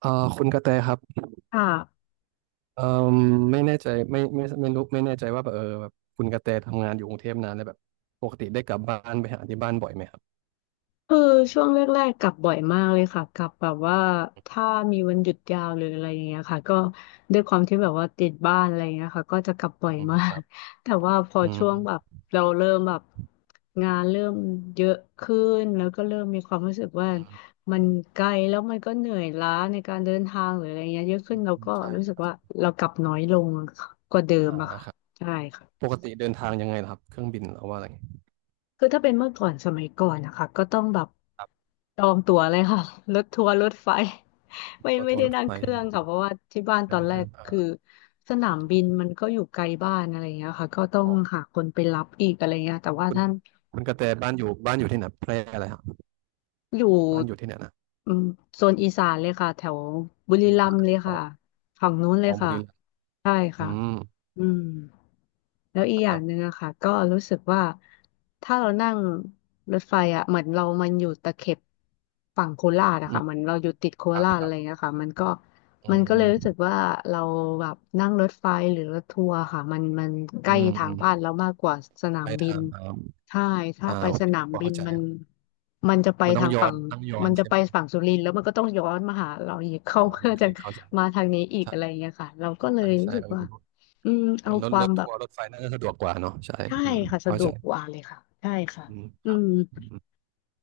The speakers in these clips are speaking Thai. คุณกระแตครับค่ะเอ่อไม่แน่ใจไม่รู้ไม่แน่ใจว่าแบบแบบคุณกระแตทำงานอยู่กรุงเทพนานแล้วแบบปกติได้กลับบ้านไปหาที่บ้านบ่อยไหมครับคือช่วงแรกๆกลับบ่อยมากเลยค่ะกลับแบบว่าถ้ามีวันหยุดยาวหรืออะไรอย่างเงี้ยค่ะก็ด้วยความที่แบบว่าติดบ้านอะไรอย่างเงี้ยค่ะก็จะกลับบ่ออืยมมาคก รับ แต่ว่าพออืมช่วอืงมแบบเราเริ่มแบบงานเริ่มเยอะขึ้นแล้วก็เริ่มมีความรู้สึกว่ามันไกลแล้วมันก็เหนื่อยล้าในการเดินทางหรืออะไรเงี้ยเยอะอืขึ้นมเราอืมก็ใช่รู้คสึกรับว่าเรากลับน้อยลงกว่าเดิมอ่าอะค่ะครับใช่ค่ะ ปกติเดินทางยังไงล่ะครับเครื่องบินหรือว่าอะไรคือถ้าเป็นเมื่อก่อนสมัยก่อนนะคะก็ต้องแบบครับจองตั๋วเลยค่ะ รถทัวร์รถไฟ ไม่รถไม่ทัวได้ร์รถนั่งไฟเครื่องค่ะเพราะว่าที่บ้านเคตรื่อองนแรเครื่กองคืออ่าสนามบินมันก็อยู่ไกลบ้านอะไรอย่างเงี้ยค่ะก็ต้องอ๋อหาคนไปรับอีกอะไรเงี้ยแต่ว่าคุณท่านคุณกระแตบ้านอยู่ที่ไหนแพร่อะไรครับอยู่บ้านอยู่ที่ไหนนะอืมโซนอีสานเลยค่ะแถวบุบุรีรีรัรัมมย์ย์เลยอ๋อค่ะฝั่งนู้นเลอ๋ยอบุค่ะรีรัมย์ใช่อืค่ะมอืม แล้วอีกอคย่ารังหบนึ่งอะค่ะก็รู้สึกว่าถ้าเรานั่งรถไฟอะเหมือนเรามันอยู่ตะเข็บฝั่งโคราชอะอืมค่ะเหมือนเราอยู่ติดโคครับราชคอะรัไรบเงี้ยค่ะมันก็มัอืนก็เลยมรู้สึกว่าเราแบบนั่งรถไฟหรือรถทัวร์ค่ะมันใกอืล้มทาอืงมบ้านเรามากกว่าสนาไปมบิทานงครับใช่ถ้าอ่าไปโอสเคนามพอบินเข้าใจ มันจะไปมันทางฝั่งต้องย้อมันนจะใช่ไปไหมฝั่งสุรินทร์แล้วมันก็ต้องย้อนมาหาเราอีกอ๋อเข้าเพื่อโอเคจะเข้าใจมาทางนี้อีกใช่อะไรอย่างเงี้ยค่ะเราก็เลใช่ยรู้ใช่สึกเออว่าอืมเอเอาอควารมถแบบ ทัวร์รถไฟน่าจะสะดวกกว่าเนาะใช่ใช่อืมค่ะสะเข้าดวใจกกว่าเลยค่ะใช่ค่ะอืมอืครับมอืม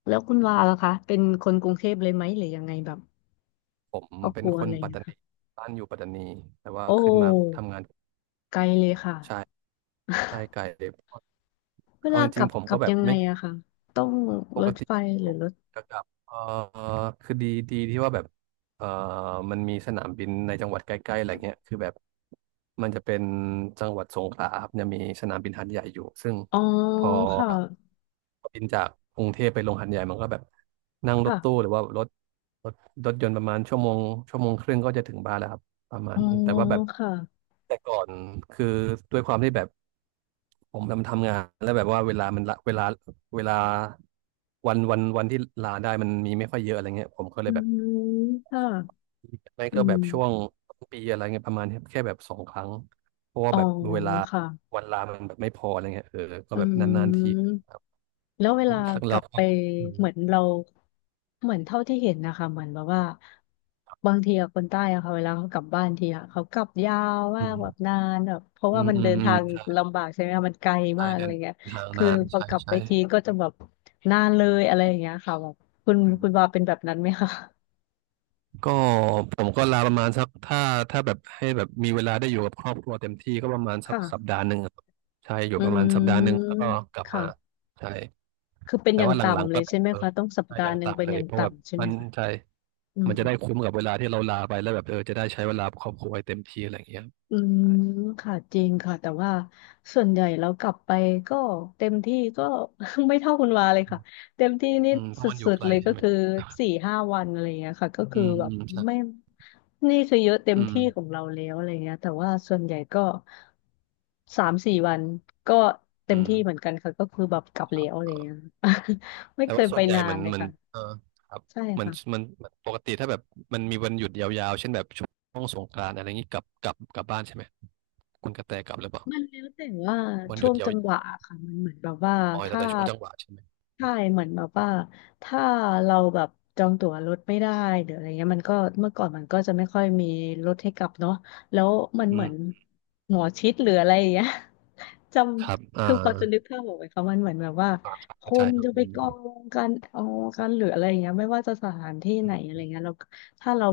แล้วคุณวาล่ะคะเป็นคนกรุงเทพเลยไหมหรือยังไงแบบผมครอบเป็คนรัวคอะนไรอย่างปัตเงี้ตายนีค่ะบ้านอยู่ปัตตานีแต่ว่าโอขึ้นมา้ทำงานไกลเลยค่ะ ใช่ใช่ไกลเลยเพราะ เวเอาลาจกริลังบๆผมกลัก็บแบบยังไงไม่ อะค่ะต้องปรกถติไฟหผรือมรถจะกลับคือดีที่ว่าแบบเอ่อมันมีสนามบินในจังหวัดใกล้ๆอะไรเงี้ยคือแบบมันจะเป็นจังหวัดสงขลาครับจะมีสนามบินหาดใหญ่อยู่ซึ่งอ๋อพอค่ะบินจากกรุงเทพไปลงหาดใหญ่มันก็แบบนั่งรถตู้ค่ะหรือว่ารถรถรถยนต์ประมาณชั่วโมงชั่วโมงครึ่งก็จะถึงบ้านแล้วครับประมาณอ๋อนี้แต่ว่าแบบค่ะแต่ก่อนคือด้วยความที่แบบผมทำงานแล้วแบบว่าเวลามันละเวลา เวลาวันที่ลาได้มันมีไม่ค่อยเยอะอะไรเงี้ยผมก็เลอืยแบบมค่ะไม่อืก็แบมบช่วงต้นปีอะไรเงี้ยประมาณเนี้ยแค่แบบสองครั้งเพราะว่าอ๋อแบบเวลาค่ะวันลามันแบบไม่พออะไรเงี้ยเออก็อืแบบนานๆทีม ครับแล้วเวลากเราลับก็ไปอืมเหมือนเราเหมือนเท่าที่เห็นนะคะเหมือนแบบว่าบางทีอะคนใต้อะค่ะเวลาเขากลับบ้านทีอะเขากลับยาวอืมากแบบมนานแบบเพราะอืว่ามมันอืเดิมนอืทามงใช่ลำบากใช่ไหมคะมันไกลใช่มากอะเดิไรนเงี้ยทางคือนานพอใช่กลับไปใช่ทีก็จะแบบนานเลยอะไรอย่างเงี้ยค่ะแบบคุณวาเป็นแบบนั้นไหมคะก็ผมก็ลาประมาณสักถ้าแบบให้แบบมีเวลาได้อยู่กับครอบครัวเต็มที่ก็ประมาณสักสัปค่ะดาห์หนึ่งอะครับใช่อยู่อืประมาณสัปดาห์หนึ่งมแล้วก็กลับมาค่ะใช่ คือเป็นแต่อย่างว่าหลังต่ำๆเลก็ยใช่ไหมเออคะต้องสัปถ้าดาอยัห์งหนึ่งเป็ต่ำนเลอยย่างเพราะวบาต่ำใช่ไหมมันคะใช่อืมัม นจะได้คุ้มกับเวลาที่เราลาไปแล้วแบบเออจะได้ใช้เวลากับครอบครัวให้เต็มที่อะไรอย่างเงี้ยอืมใช่ค่ะจริงค่ะแต่ว่าส่วนใหญ่เรากลับไปก็เต็มที่ก็ ไม่เท่าคุณวาเลยค่ะเต็มที่นี่อืมเพสราะมันอุยู่ดไกๆลเลยก็ใช่ไหมคือสี่ห้าวันอะไรเงี้ยค่ะก็อืคือมแบอืบมใช่ไม่นี่คือเยอะเต็มอืมที่ของเราแล้วอะไรเงี้ยแต่ว่าส่วนใหญ่ก็สามสี่วันก็เต็อืมมที่เหมือนกันค่ะก็คือแบบกลับแล้วอะไรเออเงี้ย ไม่แต่เคยว่าส่ไปวนใหญ่นาเหมืนอนเลยเหมันค่ะเออครับใช่เหมันค่ะ มันปกติถ้าแบบมันมีวันหยุดยาวๆเช่นแบบช่วงสงกรานต์อะไรอย่างนี้กลับบ้านใช่ไหมคุณกระแตกลับหรือเปล่ามันแล้วแต่ว่าวันหช่ยุวดงยาวจังหวะค่ะมันเหมือนแบบว่าๆอ๋อแล้วถ้าแต่ช่วงจังหวะใช่ไหมใช่เหมือนแบบว่าถ้าเราแบบจองตั๋วรถไม่ได้หรืออะไรเงี้ยมันก็เมื่อก่อนมันก็จะไม่ค่อยมีรถให้กลับเนาะแล้วมันอืเหมืมอนหมอชิดหรืออะไรอย่างเงี้ย จครับำอ่าคือพอจะนึกภาพออกไหมคะมันเหมือนแบบว่าอ่าครับคเข้าใจนครับจะอไปกองกันเอากันหรืออะไรอย่างเงี้ยไม่ว่าจะสถานที่ืไหนอะไรเงี้ย ม ถ้าเรา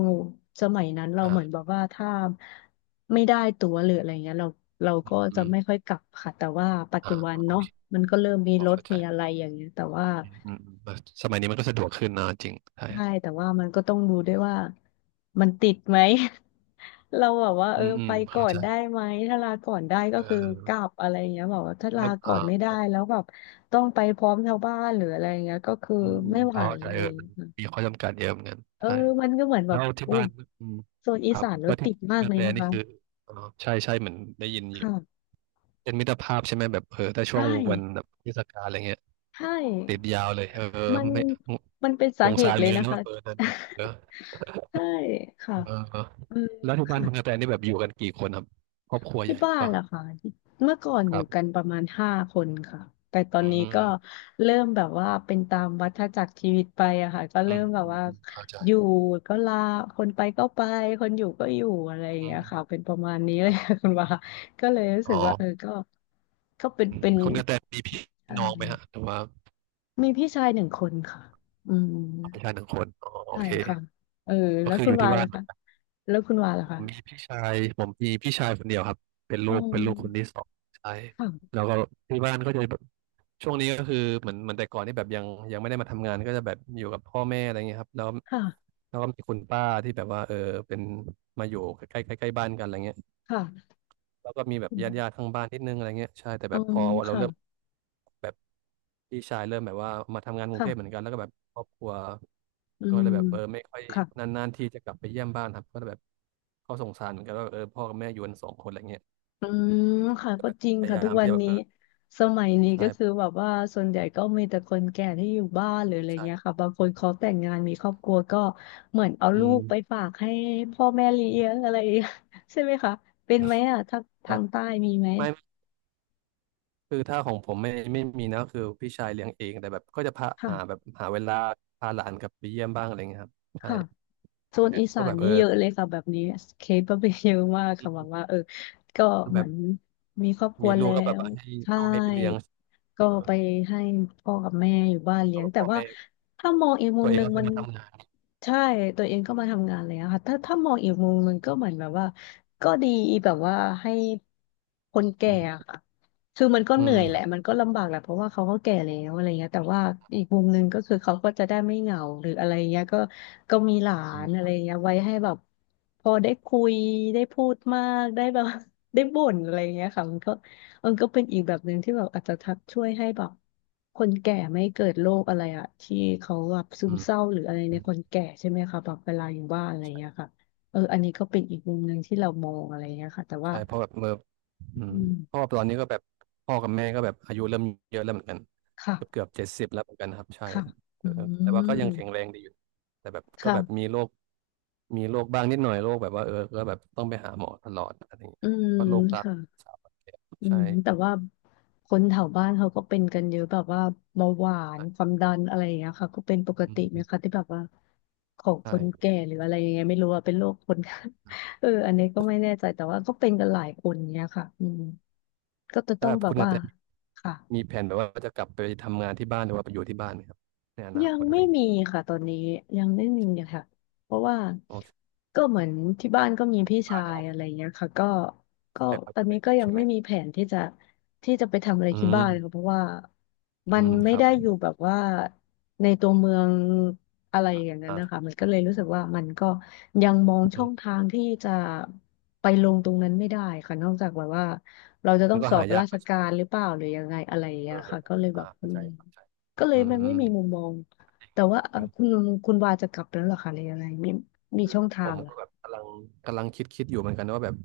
สมัยนั้นเราเหมือนแบอ่าบว่าถ้าไม่ได้ตั๋วหรืออะไรเงี้ยเราก็อืจะไม่มค่อยกลับค่ะแต่ว่าปัจอ่าจุบันโอเนาะเคมันก็เริ่มมีพอรถเข้าใจมีอะไรอย่างเงี้ยแต่ว่าอืมอืมอืมสมัยนี้มันก็สะดวกขึ้นนะจริงใช่คใช่รับแต่ว่ามันก็ต้องดูด้วยว่ามันติดไหม เราแบบว่าอืเออมอืไปมก่อเข้านใจได้ไหมถ้าลาก่อนได้เก็คือกลัออบอะไรเงี้ยบอกว่าถ้าลาแล้วก่ออ่านไม่ได้แล้วแบบต้องไปพร้อมชาวบ้านหรืออะไรเงี้ยก็คืออืมอืมไม่ไหวเข้าใจอะเอไรอมัเงี้นยค่ะมีข้อจำกัดเยอะเหมือนกันเออใช่มันก็เหมือนแบแล้บวที่อู้บ้านอืมโซนคอีรับสานรแล้วถที่ติดมากกระเลแตยนะนี่คะ คือเอ๋อใช่ใช่เหมือนได้ยินอยู่ค่ะเป็นมิตรภาพใช่ไหมแบบเออถ้าช่วใช่งวันแบบเทศกาลอะไรเงี้ยใช่ติดยาวเลยเออมันไม่มันเป็นสาสงเหสาตุรเลเหมืยอนกันะนนะแบคะ บเออเดินทางเยอะ ใช่ค่ะเออเออแล้วที่บ้านค่ะคุณกระแตนี่แบบอยู่กันกี่คนครับครอบครัวใหที่ญ่หบ้ารือเปนล่า ล่ะค่ะที่เมื่อก่อนคอยู่รักันบประมาณ5 คนค่ะแต่ตอนอืนี้มก็เริ่มแบบว่าเป็นตามวัฏจักรชีวิตไปอะค่ะก็อืเริ่มมแบบอืมว่าอืมเข้าใจอยู่ก็ลาคนไปก็ไปคนอยู่ก็อยู่อะไรอย่างอืเงี้มยอืมค่ะเป็นประมาณนี้คเลยรับค่ะคุณว่า ก็เลยรู้สึอ๋อกว่าเออก็ก็เป็นอืมเป็นคุณกระแตมีพี่อะน้องไรไหมฮะหรือว่ามีพี่ชาย1 คนค่ะอืม พี่ชายหนึ่งคนอ๋อโอใช่เคค่ะเออก็แล้วคือคุอณยู่วาที่นบ้าล่ะนคะแล้วคุณวาล่ะคะมีพี่ชายผมมีพี่ชายคนเดียวครับ อ๋อเป็นลูกคนที่สองใช่ค่ะแล้วก็ที่บ้านก็จะแบบช่วงนี้ก็คือเหมือนแต่ก่อนที่แบบยังไม่ได้มาทำงานก็จะแบบอยู่กับพ่อแม่อะไรเงี้ยครับแล้วค่ะแล้วก็มีคุณป้าที่แบบว่าเออเป็นมาอยู่ใกล้ใกล้ใกล้บ้านกันอะไรเงี้ย ค่ะแล้วก็มีแบบอืมญาติข้างบ้านนิดนึงอะไรเงี้ยใช่แต่อ๋แบอบพอเราค่ะเริ่มแบบพี่ชายเริ่มแบบว่ามาทำงานกรุงค่ะเทพเหมือนกันแล้วก็แบบครอบครัวอืก็มเลยแบบเออไม่ค่อยค่ะนานๆที่จะกลับไปเยี่ยมบ้านครับก็เลยแบบก็สงสารเหมือนกันว่าเออพ่อกับแม่อยู่กันสองคนอะไรเงี้ยอืมค่ะก็จริงพยาค่ะยาทุกมวัที่นจะแบบนี้เออสมัยนี้ก็คือใช่แบบว่าส่วนใหญ่ก็มีแต่คนแก่ที่อยู่บ้านหรืออะไรเงี้ยใช่ค่ะบางคนเขาแต่งงานมีครอบครัวก็เหมือนเอาอืลูมกไปฝากให้พ่อแม่เลี้ยงอะไร ใช่ไหมคะเป็นไหมอ่ะทางทาแต่งใต้มีไหมไม่คือถ้าของผมไม่มีนะคือพี่ชายเลี้ยงเองแต่แบบก็จะพาค่ะหาแบบหาเวลาพาหลานกลับไปเยี่ยมบ้างอะไรเงี้ยครับใช่ค่ะ โซนแต่อีสาก็นแบบเอนี่อเยอะเลยค่ะแบบนี้เคสก็เป็นเยอะมากค่ะแบบว่าเออก็คือเหแบมือบนมีครอบครัวมีลูแล้กก็แบบวให้ใช่เอาให้ไปเลี้ยง ก็เออไปให้พ่อกับแม่อยู่บ้านเลี้ก็ยงแบบแต่พ่อว่าแม่ถ้ามองอีกมุตัวมเอหงนึ่งก็คืมัอนมาทำงานใช่ตัวเองก็มาทำงานแล้วค่ะถ้ามองอีกมุมหนึ่งก็เหมือนแบบว่าก็ดีแบบว่าให้คนแก่อือะมค่ะ คือมันก็อืเหนื่มอยแหครัละบมันก็ลำบากแหละเพราะว่าเขาก็แก่แล้วอะไรเงี้ยแต่ว่าอีกมุมหนึ่งก็คือเขาก็จะได้ไม่เหงาหรืออะไรเงี้ยก็ก็มีหลาอืนมอะไรเงี้ยไว้ให้แบบพอได้คุยได้พูดมากได้แบบ ได้บ่นอะไรเงี้ยค่ะมันก็เป็นอีกแบบหนึ่งที่แบบอาจจะทักช่วยให้แบบคนแก่ไม่เกิดโรคอะไรอะที่เขาแบบซึอืมมเศร้าหรืออะไรในอืมคนแก่ใช่ไหมคะแบบเวลาอยู่บ้านอะไรเงี้ใช่ยค่ะเอออันนี้ก็เป็นอีกมุมหนึ่งที่เรามองอะไรเงี้ยค่ะแต่ว่าใช่เพราะแบบเมื่ออือืมเพราะมว่อตอนนี้ก็แบบพ่อกับแม่ก็แบบอายุเริ่มเยอะแล้วเหมือนกันค่ะ เกือบ70แล้วเหมือนกันครับใช่ค่ะเออือแต่ว่าก็ยังแข็งแรมงดีอยู่แต่แบบก็ค่ะแบบมีโรคบ้างนิดหน่อยโรคแบบว่าเออก็แบบต้องไปหาหมอตลอดอะไรอย่างเงี้อืยมก็โรคตาค่ะ สาวแก่อืใช่ม แต่ว่าคนแถวบ้านเขาก็เป็นกันเยอะแบบว่าเบาหวานคใช่วามดันอะไรอย่างเงี้ยค่ะก็เป็นปกอืติไหมคะมที่แบบว่าของคนใช่แก่หรืออะไรยังไงไม่รู้ว่าเป็นโรคคน เอออันนี้ก็ไม่แน่ใจแต่ว่าก็เป็นกันหลายคนเนี้ยค่ะอืมก็จะต้ถ้าองแบบแบคุบณกว่าระแตค่ะ มีแผนแบบว่าจะกลับไปทำงานที่บ้านหรือว่าไปอยู่ที่บ้านไหมครับในอนายัคงตอะไม่ไรอย่างมีเงี้ยค่ะตอนนี้ยังไม่มีค่ะเพราะว่าโอเค ก็เหมือนที่บ้านก็มีพี่ที่บ้าชานยังยโอเคอะไรเงี้ยค่ะก็ก็ไฟพอตอดูนแลนี้อก็ยู่ยังใช่ไหมไม่มีแผนที่จะไปทำอะไรอืที่มบ้านเลยค่ะเพราะว่ามัอืนมไม่ครับได้อยู่แบบว่าในตัวเมืองอะไรอย่างนั้นนะคะอ่ามันก็เลยรู้สึกว่ามันก็ยังมองอืช่องมทางที่จะไปลงตรงนั้นไม่ได้ค่ะนอกจากแบบว่าเราจะต้อมังนก็สอหาบยารากชก็การหรือเปล่าหรือยังไงอะไรอย่างเงี้เอยอค่ะก็เลยแบอ่าบอืเข้าใจม เข้าใจก็เลอืยมันไม่มมีมุมมองแต่ว่าก็จเอ่อริงคุณคุณวาจะกลับแล้วเหรอคะหรือยังไงมีมีคือช่องทาผงมเหรอก็แบบกำลังคิดอยู่เหมือนกันว่าแบบ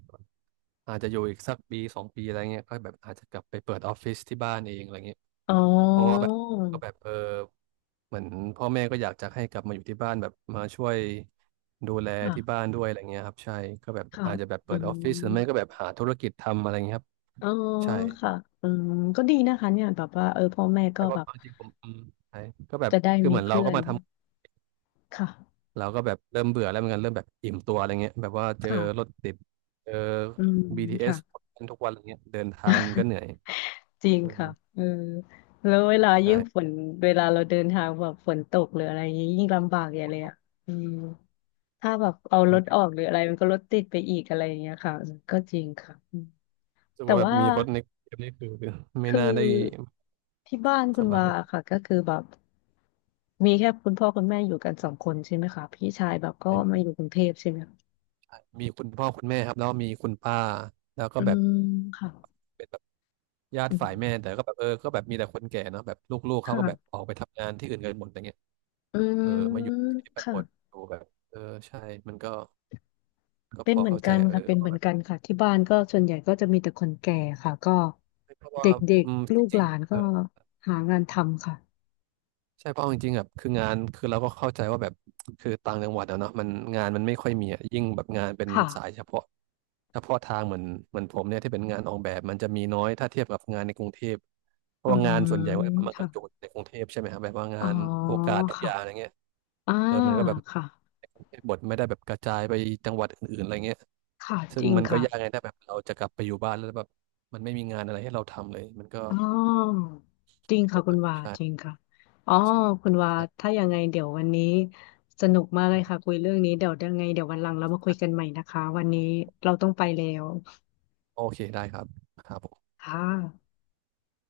อาจจะอยู่อีกสักปีสองปีอะไรเงี้ยก็แบบอาจจะกลับไปเปิดออฟฟิศที่บ้านเองอะไรเงี้ยอ๋อเพราะว่าแบบก็แบบเออเหมือนพ่อแม่ก็อยากจะให้กลับมาอยู่ที่บ้านแบบมาช่วยดูแลที่บ้าค่ะนด้วยอะไรเงี้ยครับใช่ก็แบบค่ะอาจจะแบบอืเปิดมออฟฟิศหรือไม่ก็แบบหาธุรกิจทำอะไรเงี้ยครับอ๋อใช่ ค่ะอืมก็ดีนะคะเนี่ยแบบว่าเออพ่อแม่ก็ใช่แบว่าบจริงๆผมใช่ก็แบบจะได้คือมีเหมือนเราเพื่อก็นมาทค่ะำเราก็แบบเริ่มเบื่อแล้วเหมือนกันเริ่มแบบอิ่มตัวอะไรเงี้ยแบบว่าเจอรถค่ะติดเจอ อืม BTS ทเอสค่ะทุกวันอะไรเงี้ยเดินทางมันก็เหนื่อยจริงเออค่ะเออแล้วเวลายิ่ใช่งฝนเวลาเราเดินทางแบบฝนตกหรืออะไรอย่างงี้ยิ่งลำบากอย่างเลยอ่ะอืม ถ้าแบบเอารถออรูกหรืออะไรมันก็รถติดไปอีกอะไรอย่างเงี้ยค่ะก็จริงค่ะอืม้สึกแต่ว่าแบบว่ามีรถในกรุงเทพนี่คือไม่คือน่าได้ที่บ้านสคุณบาวายค่ะก็คือแบบมีแค่คุณพ่อคุณแม่อยู่กันสองคนใช่ไหมคะพี่ชายแบบก็ใช่มามีอยู่กรุงเทพใช่ไหมคะใช่มีคุณพ่อคุณแม่ครับแล้วก็มีคุณป้าแล้วก็อืแบบมค่ะเป็นแบบญาติอืมฝ่ายแม่แต่ก็แบบเออก็แบบมีแต่คนแก่เนาะแบบลูกๆเขาก็แบบอค่ะอกไปทำงานที่อื่นกันหมดอะไรเงี้ยอืมเออมาอยู่ที่บ้านค่ะหมดดูแบบเออใช่มันก็ ก็เป็พนอเหมือนเข้าใจกันเออค่ะเป็นเหว่ามือแบนบกันค่ะที่บ้านก็ส่วนใหญ่ก็จะมีแต่คนแก่ค่ะก็เพราะเดว่า็กอืมๆลูจกหริงลานๆเอก็อ หางานทำค่ะใช่เพราะเอาจริงๆแบบคืองานคือเราก็เข้าใจว่าแบบคือต่างจังหวัดอะเนาะมันงานมันไม่ค่อยมีอะยิ่งแบบงานเป็นค่ะสายเฉพาะเฉพาะทางเหมือนผมเนี่ยที่เป็นงานออกแบบมันจะมีน้อยถ้าเทียบกับงานในกรุงเทพเพอืราะว่างานส่วนใหญ่มว่ามันกค่ะ ระจุกในกรุงเทพใช่ไหมครับแบบว่าอ๋งาอนโอกาสทุกอค่ะย่างอะไรเงี้ยอ่าเออมันก็แบบค่ะในกรุงเทพบทไม่ได้แบบกระจายไปจังหวัดอื่นๆอะไรเงี้ยค่ะซึ่จงริงมันก็ค่ะ ยากไงถ้าแบบเราจะกลับไปอยู่บ้านแล้วแบบมันไม่มีงานอะไรให้เราทำเลยมันก็อ๋อจริงค่ะคุณวาจริงใช่ค่ะอ๋อใคุณวาช่ ถ้ายังไงเดี๋ยววันนี้สนุกมากเลยค่ะคุยเรื่องนี้เดี๋ยวยังไงเดี๋ยววันหลังเรามาคุยกันใหม่นะคะวันนี้เราต้องไปแล้วโอเคได้ครับครับผมค่ะ